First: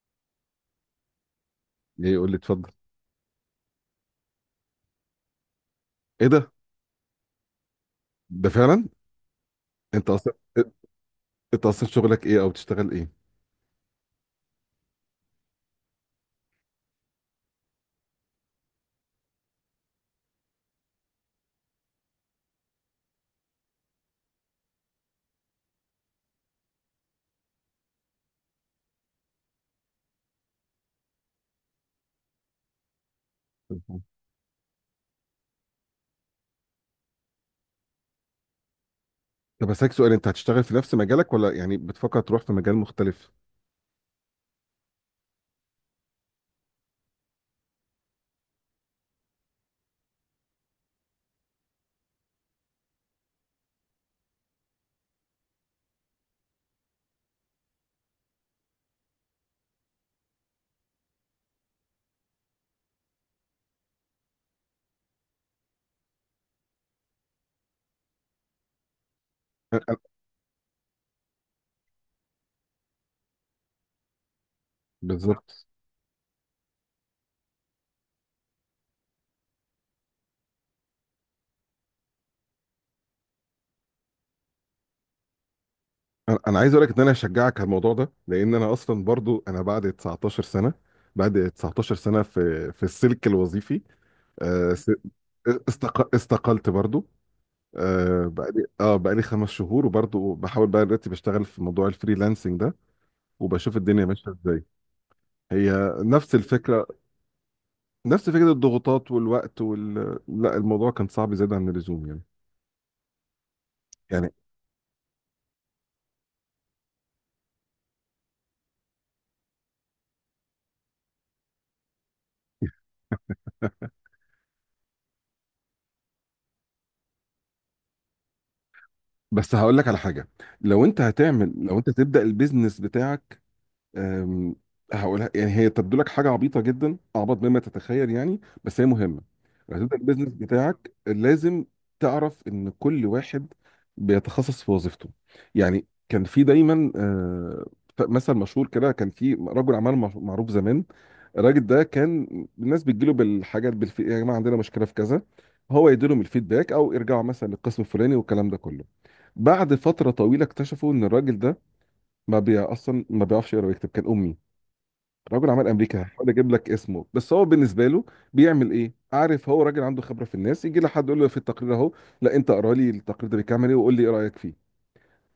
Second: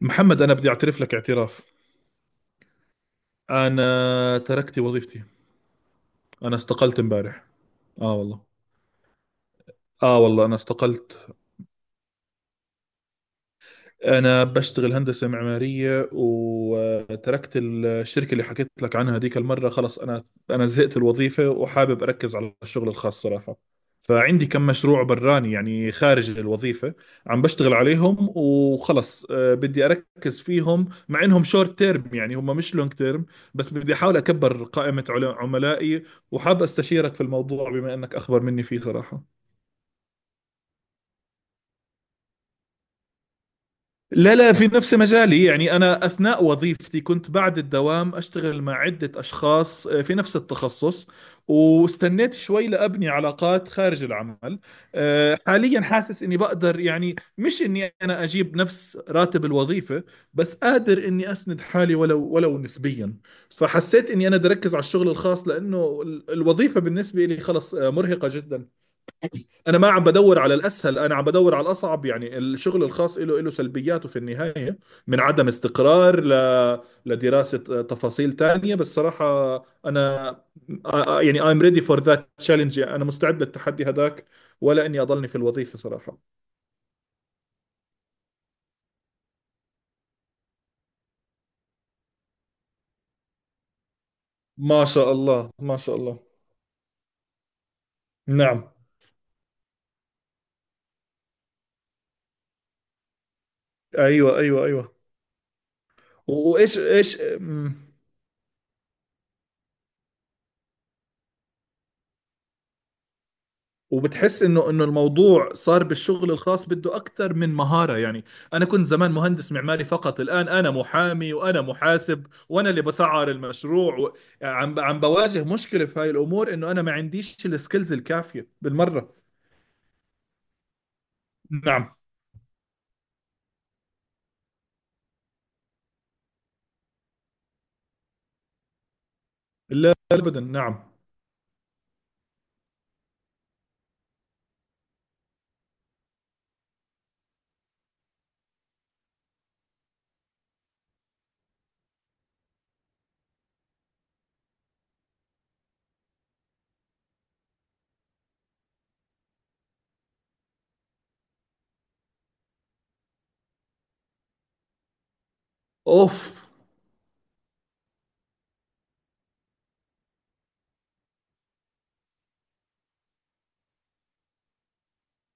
محمد، انا بدي اعترف لك اعتراف. ليه؟ يقول لي اتفضل. انا تركت وظيفتي. ايه ده؟ انا استقلت امبارح. اه والله. ده فعلا؟ انت اه اصلا والله انا استقلت. انت اصلا شغلك ايه، او بتشتغل ايه؟ أنا بشتغل هندسة معمارية وتركت الشركة اللي حكيت لك عنها هذيك المرة. خلص أنا زهقت الوظيفة وحابب أركز على الشغل الخاص صراحة. فعندي كم مشروع براني، يعني خارج الوظيفة. عم بشتغل عليهم وخلص، بدي أركز فيهم مع إنهم شورت تيرم، يعني هم مش لونج تيرم. بس بدي أحاول أكبر قائمة عملائي. وحاب أستشيرك في الموضوع بما إنك أخبر مني فيه صراحة. طب هسألك سؤال، انت هتشتغل في نفس مجالك ولا يعني بتفكر تروح في مجال مختلف؟ لا، لا، في نفس مجالي. يعني أنا أثناء وظيفتي كنت بعد الدوام أشتغل مع عدة أشخاص، في نفس التخصص. واستنيت شوي لأبني علاقات خارج العمل. حاليا حاسس إني بقدر، يعني مش إني أنا أجيب نفس راتب الوظيفة، بس قادر إني أسند حالي، ولو نسبيا. فحسيت إني أنا بدي أركز على الشغل الخاص، لأنه الوظيفة بالنسبة لي خلص، مرهقة جدا. انا أنا- ما عم أنا- بدور على الاسهل، انا عم بدور على الاصعب. يعني الشغل الخاص له سلبياته في النهايه، من عدم بالظبط. استقرار لدراسه تفاصيل تانية. بس صراحه انا يعني I'm ready for that challenge. يعني انا مستعد للتحدي هذاك، ولا اني اضلني في الوظيفه صراحه. انا عايز اقول لك ان انا هشجعك على الموضوع ده، لان انا اصلا برضو انا بعد 19 سنه، في السلك الوظيفي. آه، ما س- شاء الله ما شاء الله. استقلت برضو. بقالي نعم. بقالي 5 شهور، وبرضو بحاول بقى دلوقتي بشتغل في موضوع الفريلانسنج ده، وبشوف الدنيا ماشيه ايوه ايوه ازاي. ايوه. هي نفس و- وايش الفكره، ايش؟ نفس فكرة الضغوطات والوقت لا، الموضوع كان صعب زيادة عن اللزوم يعني. وبتحس انه الموضوع صار بالشغل الخاص بده اكثر من مهاره، يعني... انا كنت زمان مهندس معماري فقط. الان انا محامي وانا محاسب وانا اللي بسعر المشروع عم بواجه مشكله في هاي الامور، انه انا ما عنديش السكيلز الكافيه بالمره. بس هقول لك على حاجة، لو انت هتعمل، لو انت نعم. تبدأ البيزنس بتاعك، أم، هقولها. يعني هي تبدو لك حاجه عبيطه جدا، اعبط مما تتخيل يعني، بس هي مهمه. لما لا تبدا البيزنس ابدا. نعم. بتاعك لازم تعرف ان كل واحد بيتخصص في وظيفته. يعني كان في دايما مثل مشهور كده، كان في رجل اعمال معروف زمان. الراجل ده كان الناس بتجيله بالحاجات، يا جماعه عندنا مشكله في كذا، هو يديلهم الفيدباك او يرجعوا مثلا للقسم الفلاني والكلام ده كله. بعد فتره طويله اكتشفوا ان الراجل ده ما بي اصلا ما بيعرفش يقرا ويكتب، كان امي. راجل عمل امريكا، اوف. هحاول اجيب لك اسمه. بس هو بالنسبه له بيعمل ايه؟ عارف، هو راجل عنده خبره في الناس، يجي لحد يقول له في التقرير اهو، لا انت اقرا لي التقرير ده بيكمل ايه وقول لي ايه رايك فيه.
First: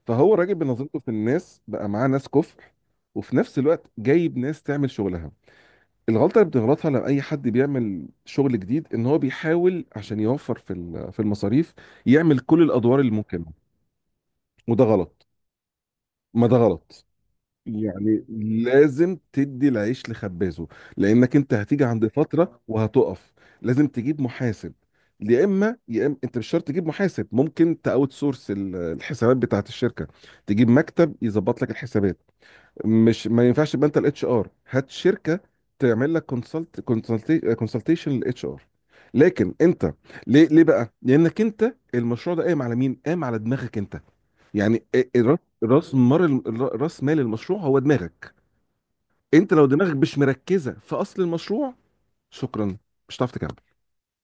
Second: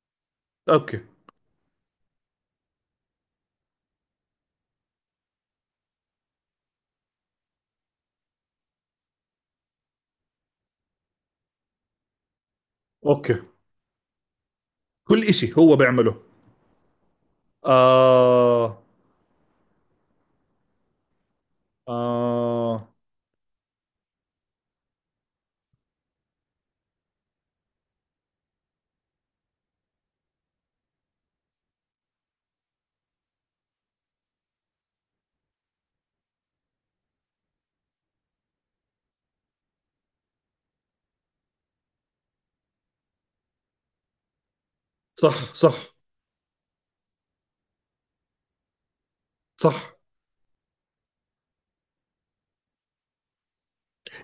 فهو راجل بنظرته اوكي. في الناس بقى معاه ناس كفء، وفي نفس الوقت جايب ناس تعمل شغلها. الغلطه اللي بتغلطها لما اي حد بيعمل شغل جديد، ان هو بيحاول عشان يوفر في في المصاريف، يعمل كل الادوار اللي اوكي. ممكنه. وده كل غلط، اشي هو بيعمله. ما ده غلط يعني. آه. لازم تدي العيش لخبازه، لانك انت هتيجي عند فتره آه، وهتقف. لازم تجيب محاسب، يا اما انت مش شرط تجيب محاسب، ممكن تاوت سورس الحسابات بتاعت الشركه، تجيب مكتب يظبط لك الحسابات. مش، ما ينفعش يبقى انت الاتش ار، هات شركه تعمل لك كونسلت، كونسلتيشن للاتش ار. لكن انت، ليه بقى؟ لانك انت المشروع ده قايم على مين؟ قايم على دماغك انت. يعني راس صح صح راس مال راس مال المشروع هو دماغك انت. لو صح. دماغك مش مركزه في اصل المشروع، شكرا، مش هتعرف تكمل،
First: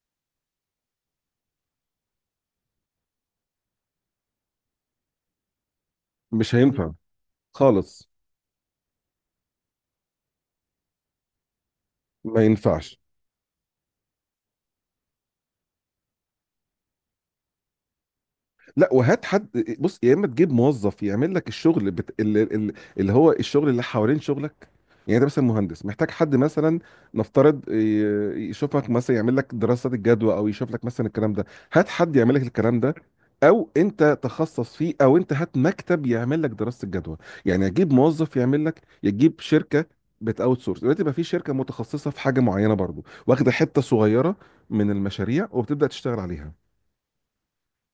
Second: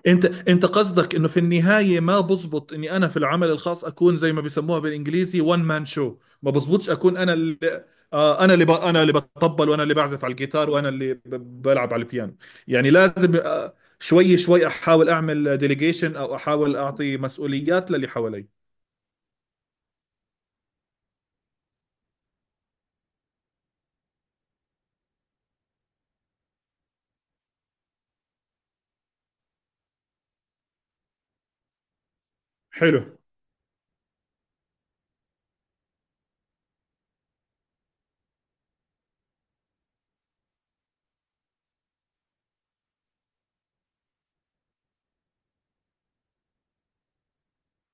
انت قصدك انه في النهايه ما بزبط اني انا في العمل الخاص اكون زي ما بيسموها بالانجليزي وان مان شو. ما مش بزبطش هينفع اكون انا اللي خالص، انا اللي انا اللي بطبل، وانا اللي بعزف على الجيتار، وانا اللي بلعب على البيانو. ما يعني ينفعش. لازم شوي شوي احاول اعمل ديليجيشن، او احاول اعطي مسؤوليات للي حوالي. لا، وهات حد. بص، يا اما تجيب موظف يعمل لك الشغل، اللي, اللي هو الشغل اللي حوالين شغلك. يعني انت مثلا مهندس، محتاج حد مثلا نفترض يشوفك، مثلا يعمل لك دراسات الجدوى، او يشوف لك مثلا الكلام ده. هات حد يعمل لك الكلام ده، حلو. او انت تخصص فيه، او انت هات مكتب يعمل لك دراسة الجدوى. يعني اجيب موظف يعمل لك، يجيب شركة، بت اوت سورس. دلوقتي بقى في شركة متخصصة في حاجة معينة برضو، واخدة حتة صغيرة من المشاريع وبتبدأ تشتغل عليها.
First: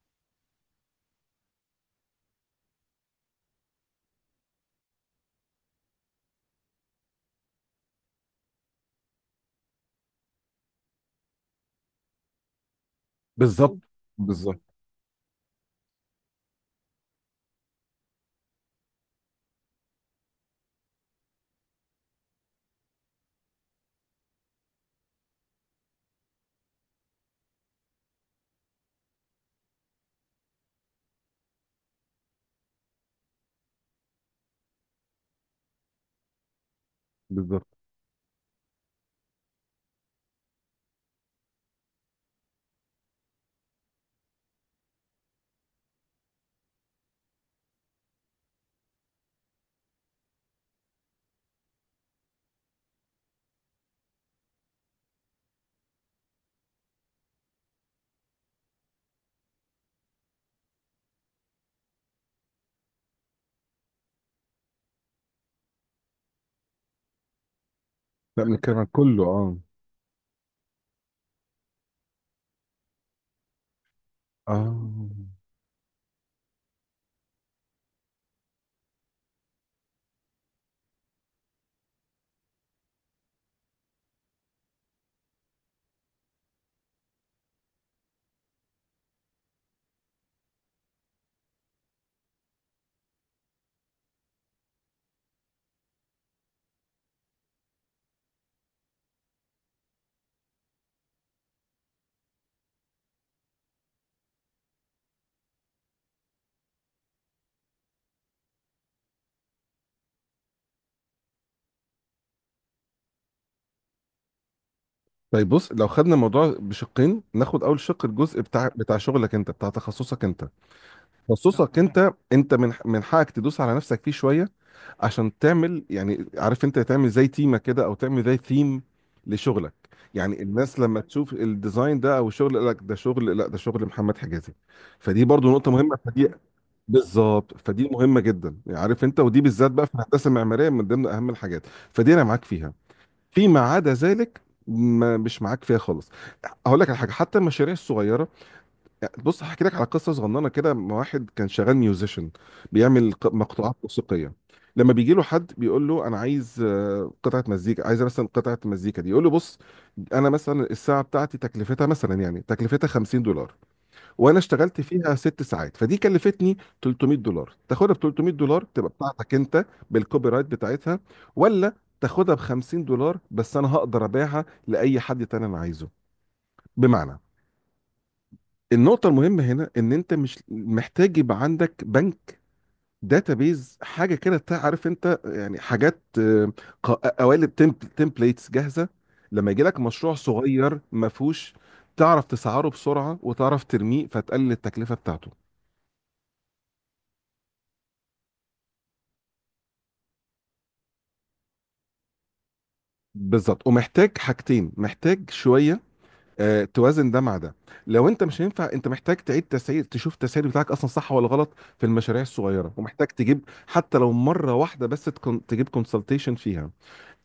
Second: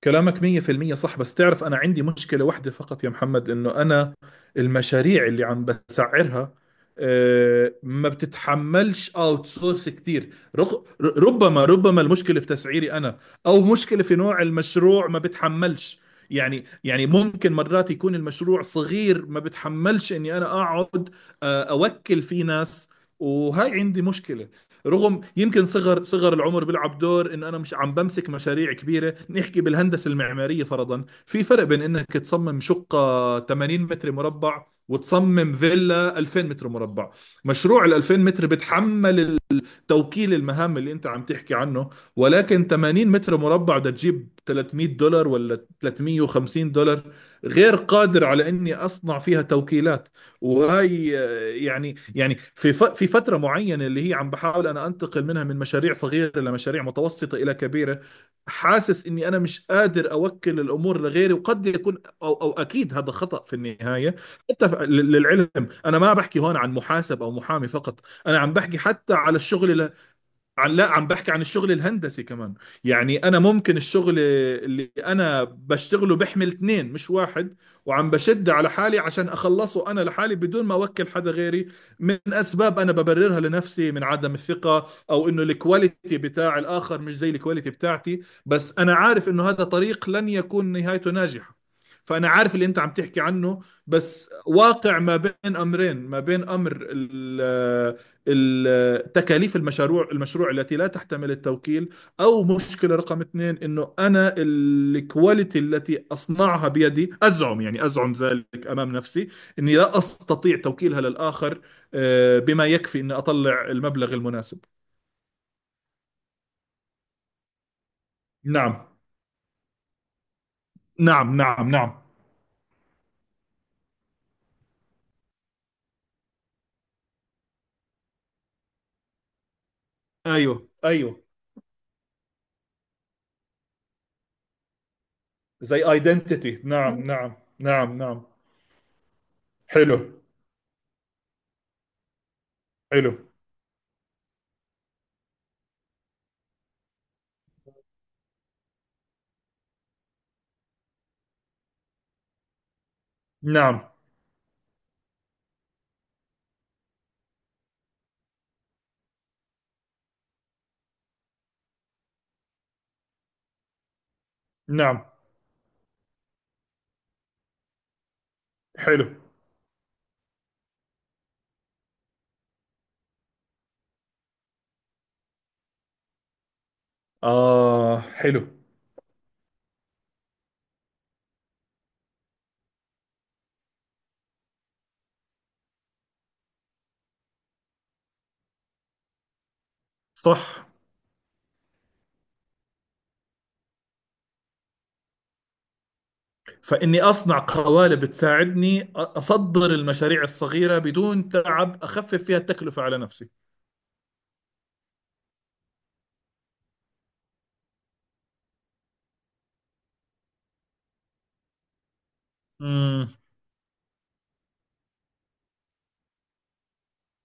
كلامك 100% صح. بس تعرف أنا عندي مشكلة واحدة فقط يا محمد، إنه أنا المشاريع اللي عم بسعرها، ما بتتحملش اوت سورس كتير. ربما المشكلة في تسعيري أنا، أو بالظبط. مشكلة في نوع بالظبط. المشروع ما بتحملش. يعني ممكن مرات يكون المشروع صغير ما بتحملش إني أنا أقعد، أوكل فيه ناس. وهاي عندي مشكلة. رغم يمكن صغر العمر بيلعب دور، انه انا مش عم بمسك مشاريع كبيره. نحكي بالهندسه المعماريه فرضا، في فرق بين انك تصمم شقه 80 متر مربع وتصمم فيلا 2000 متر مربع. بالظبط. مشروع ال 2000 متر بتحمل توكيل المهام اللي انت عم تحكي عنه. ولكن 80 متر مربع بدها تجيب 300 دولار ولا 350 دولار، غير قادر على اني اصنع فيها توكيلات. وهي... يعني في في فتره معينه اللي هي عم بحاول انا انتقل منها من مشاريع صغيره لمشاريع متوسطه الى كبيره. حاسس اني انا مش قادر اوكل الامور لغيري، وقد يكون او اكيد هذا خطا في النهايه. حتى للعلم، انا ما بحكي هون عن محاسب او محامي فقط، انا لا، عم بنتكلم بحكي عن حتى كله على اه. الشغل. لا، عم بحكي عن الشغل الهندسي كمان. يعني انا ممكن الشغل اه. اللي انا بشتغله بحمل اثنين مش واحد، وعم بشد على حالي عشان اخلصه انا لحالي بدون ما اوكل حدا غيري. من اسباب انا ببررها لنفسي، من عدم الثقة، او انه الكواليتي بتاع الاخر مش زي الكواليتي بتاعتي. بس انا عارف انه هذا طريق لن يكون نهايته ناجحة. فأنا عارف اللي أنت عم تحكي عنه. بس واقع ما بين أمرين، ما بين أمر تكاليف المشروع التي لا تحتمل التوكيل. أو مشكلة رقم اثنين، أنه أنا الكواليتي التي أصنعها بيدي أزعم، يعني أزعم ذلك أمام نفسي أني لا أستطيع توكيلها للآخر بما يكفي أني أطلع المبلغ المناسب. طيب بص، لو خدنا الموضوع بشقين، ناخد اول شق الجزء بتاع نعم بتاع شغلك انت، بتاع تخصصك انت. نعم نعم تخصصك نعم. انت، انت من حقك تدوس على نفسك فيه شويه، عشان تعمل يعني، عارف انت، تعمل زي تيمه كده، او تعمل زي ثيم لشغلك. يعني أيوه الناس لما أيوه. تشوف الديزاين ده او الشغل يقول لك ده شغل، لا، ده شغل محمد حجازي. فدي برضو نقطه زي مهمه فدي. ايدنتيتي. نعم نعم بالظبط، فدي نعم نعم. مهمه جدا يعني، عارف انت، ودي بالذات بقى في حلو. الهندسه المعماريه من ضمن اهم الحاجات. فدي انا معاك فيها. حلو. فيما عدا ذلك، ما مش معاك فيها خالص. هقول لك على حاجه، حتى المشاريع الصغيره، يعني بص هحكي لك على قصه صغننه كده. مع واحد كان شغال ميوزيشن، بيعمل مقطوعات نعم موسيقيه، لما بيجي له حد بيقول له انا عايز قطعه مزيكا، عايز مثلا قطعه مزيكا دي، يقول له بص، انا مثلا الساعه بتاعتي تكلفتها مثلا، يعني تكلفتها 50 دولار، وانا اشتغلت نعم. فيها 6 ساعات، فدي كلفتني 300 دولار. تاخدها ب 300 دولار تبقى حلو. بتاعتك انت بالكوبي رايت بتاعتها، ولا تاخدها ب 50 دولار بس انا هقدر ابيعها لاي حد تاني انا عايزه؟ بمعنى، آه. حلو. النقطة المهمة هنا ان انت مش محتاج يبقى عندك بنك داتابيز، حاجة كده تعرف انت، يعني حاجات قوالب، تمبليتس جاهزة، لما يجي لك مشروع صح. صغير ما فيهوش، تعرف تسعره بسرعة وتعرف ترميه، فتقلل التكلفة بتاعته. فإني أصنع قوالب تساعدني أصدر المشاريع الصغيرة بدون تعب، أخفف فيها التكلفة على نفسي. بالظبط. ومحتاج حاجتين، محتاج شويه توازن ده مع ده. لو انت مش، هينفع انت محتاج تعيد تسعير، تشوف التسعير بتاعك اصلا صح ولا غلط في المشاريع الصغيره. ومحتاج مم. تجيب، حتى لو مره واحده بس، تكون تجيب كونسلتيشن فيها.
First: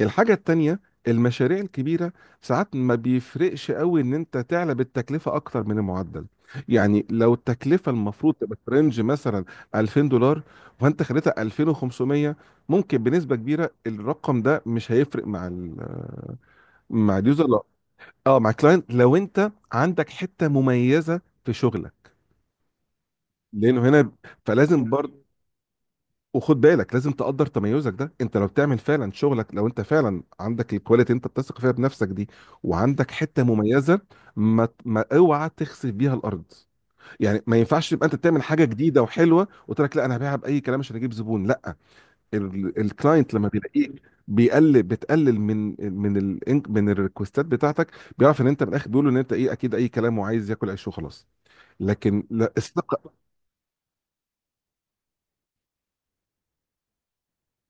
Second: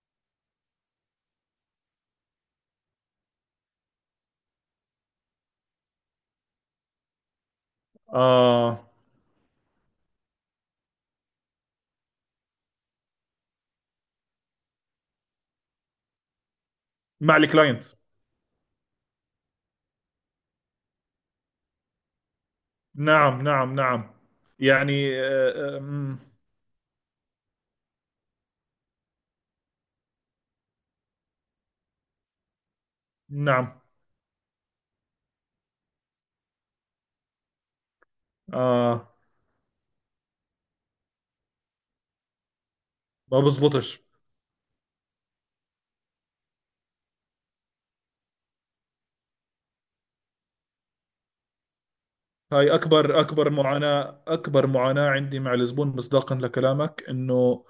الحاجه التانيه، المشاريع الكبيره، ساعات ما بيفرقش قوي ان انت تعلى بالتكلفه اكتر من المعدل. يعني لو التكلفه المفروض تبقى في آه. رينج مثلا 2000 دولار، فانت خليتها 2500، ممكن بنسبه كبيره الرقم ده مش هيفرق مع ال، مع مع اليوزر، لا الكلاينت. اه، مع كلاينت، لو انت عندك حته مميزه في شغلك، نعم نعم لانه نعم. هنا فلازم يعني برضه. وخد بالك، لازم تقدر تميزك ده، انت لو بتعمل فعلا شغلك، لو انت فعلا عندك الكواليتي انت بتثق فيها بنفسك دي، وعندك حته نعم. مميزه، ما اوعى تخسف بيها الارض. يعني ما ينفعش تبقى انت تعمل حاجه جديده آه. وحلوه، وتقول لك لا انا هبيعها باي كلام عشان اجيب زبون، لا. الكلاينت ما لما بيلاقيك بزبطش. بيقلل، بتقلل من ال، من الريكوستات بتاعتك. بيعرف ان انت من الاخر، بيقول ان انت ايه، اكيد اي كلام وعايز ياكل عيش وخلاص. لكن لا، هاي الثقه. أكبر معاناة، أكبر معاناة عندي مع الزبون، مصداقا لكلامك إنه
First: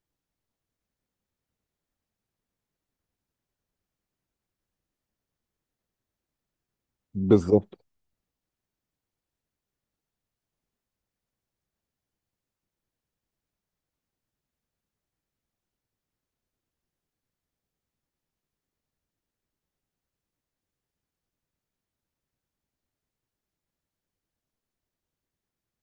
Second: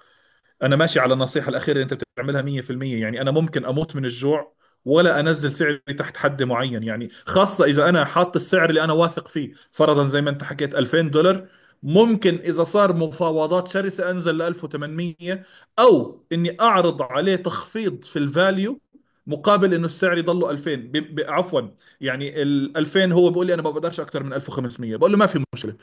انا ماشي على النصيحه الاخيره اللي انت بتعملها 100%. يعني انا ممكن اموت من الجوع ولا انزل سعري تحت حد معين، يعني خاصه بالظبط. اذا انا حاط السعر اللي انا واثق فيه، فرضا زي ما انت حكيت 2000 دولار. ممكن اذا صار مفاوضات شرسه انزل ل 1800، او اني اعرض عليه تخفيض في الفاليو مقابل انه السعر يضله 2000 عفوا. يعني ال 2000 هو بيقول لي انا ما بقدرش اكتر من 1500، بقول له ما في مشكله.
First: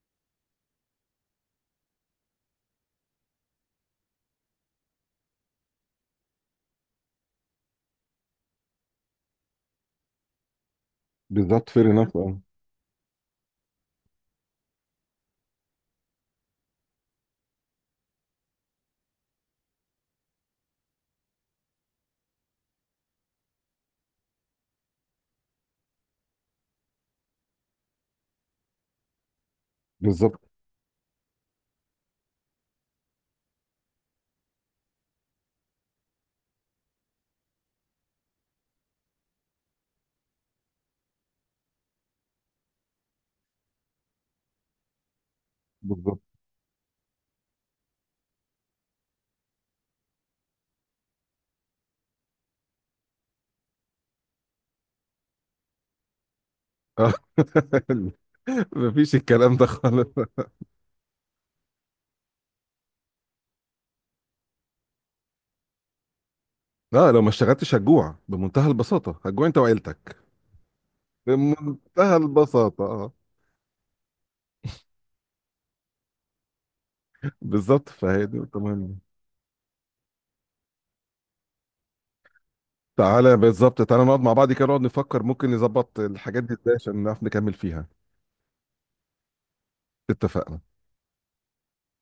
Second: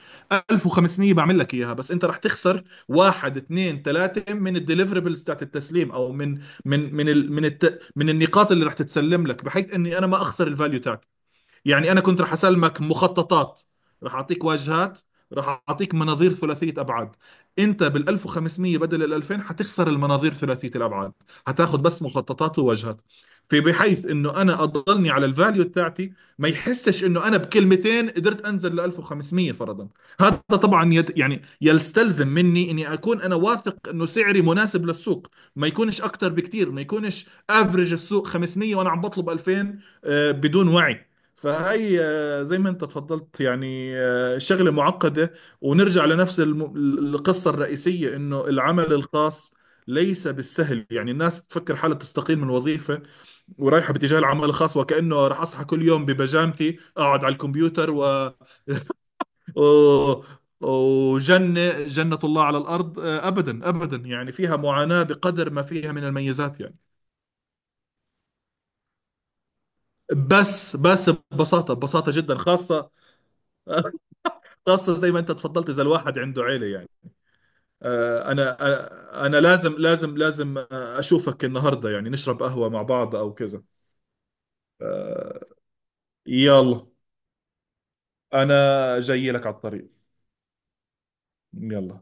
1500 بعمل لك اياها، بس انت رح تخسر واحد، اثنين، ثلاثه من الديليفربلز تاعت التسليم، او من من من ال من الت من النقاط اللي رح تتسلم لك، بحيث اني انا ما اخسر الفاليو تاعتي. بالظبط. فير يعني انا انف كنت رح اه. اسلمك مخططات، رح اعطيك واجهات، رح اعطيك مناظير ثلاثيه ابعاد. انت بال 1500 بدل ال 2000 حتخسر المناظير ثلاثيه الابعاد، حتاخذ بس مخططات وواجهات. في بحيث انه انا اضلني على الفاليو تاعتي، ما يحسش انه انا بكلمتين قدرت انزل ل 1500 فرضا. هذا بالظبط. طبعا يعني يستلزم مني اني اكون انا واثق انه سعري مناسب للسوق، ما يكونش اكتر بكتير، ما يكونش افرج السوق 500 وانا عم بطلب 2000، بدون وعي. فهي زي ما انت اتفضلت، يعني شغلة معقدة. ونرجع بالظبط. لنفس القصة الرئيسية، انه العمل الخاص ليس بالسهل. يعني الناس بتفكر حالها تستقيل من وظيفة ورايحة باتجاه العمل الخاص وكأنه راح أصحى كل يوم ببجامتي آه. أقعد على الكمبيوتر مفيش الكلام ده خالص. و- وجنة الله على الأرض. أبدا أبدا، يعني فيها معاناة بقدر ما فيها من الميزات يعني. لا، لو ما اشتغلتش هتجوع بمنتهى البساطه، هتجوع انت وعيلتك. بس ببساطة، ببساطة بمنتهى جدا، البساطه خاصة. اه. خاصة زي ما أنت تفضلت، إذا الواحد عنده عيلة يعني. بالظبط، فهي آه، دي أنا نقطة مهمة. أنا لازم لازم لازم أشوفك النهاردة، يعني نشرب قهوة مع بعض أو تعالى كذا. بالظبط، تعالى نقعد مع بعض كده، نقعد نفكر ممكن نظبط الحاجات دي ازاي يلا. عشان نعرف نكمل فيها. أنا جاي لك على الطريق. اتفقنا. يلا.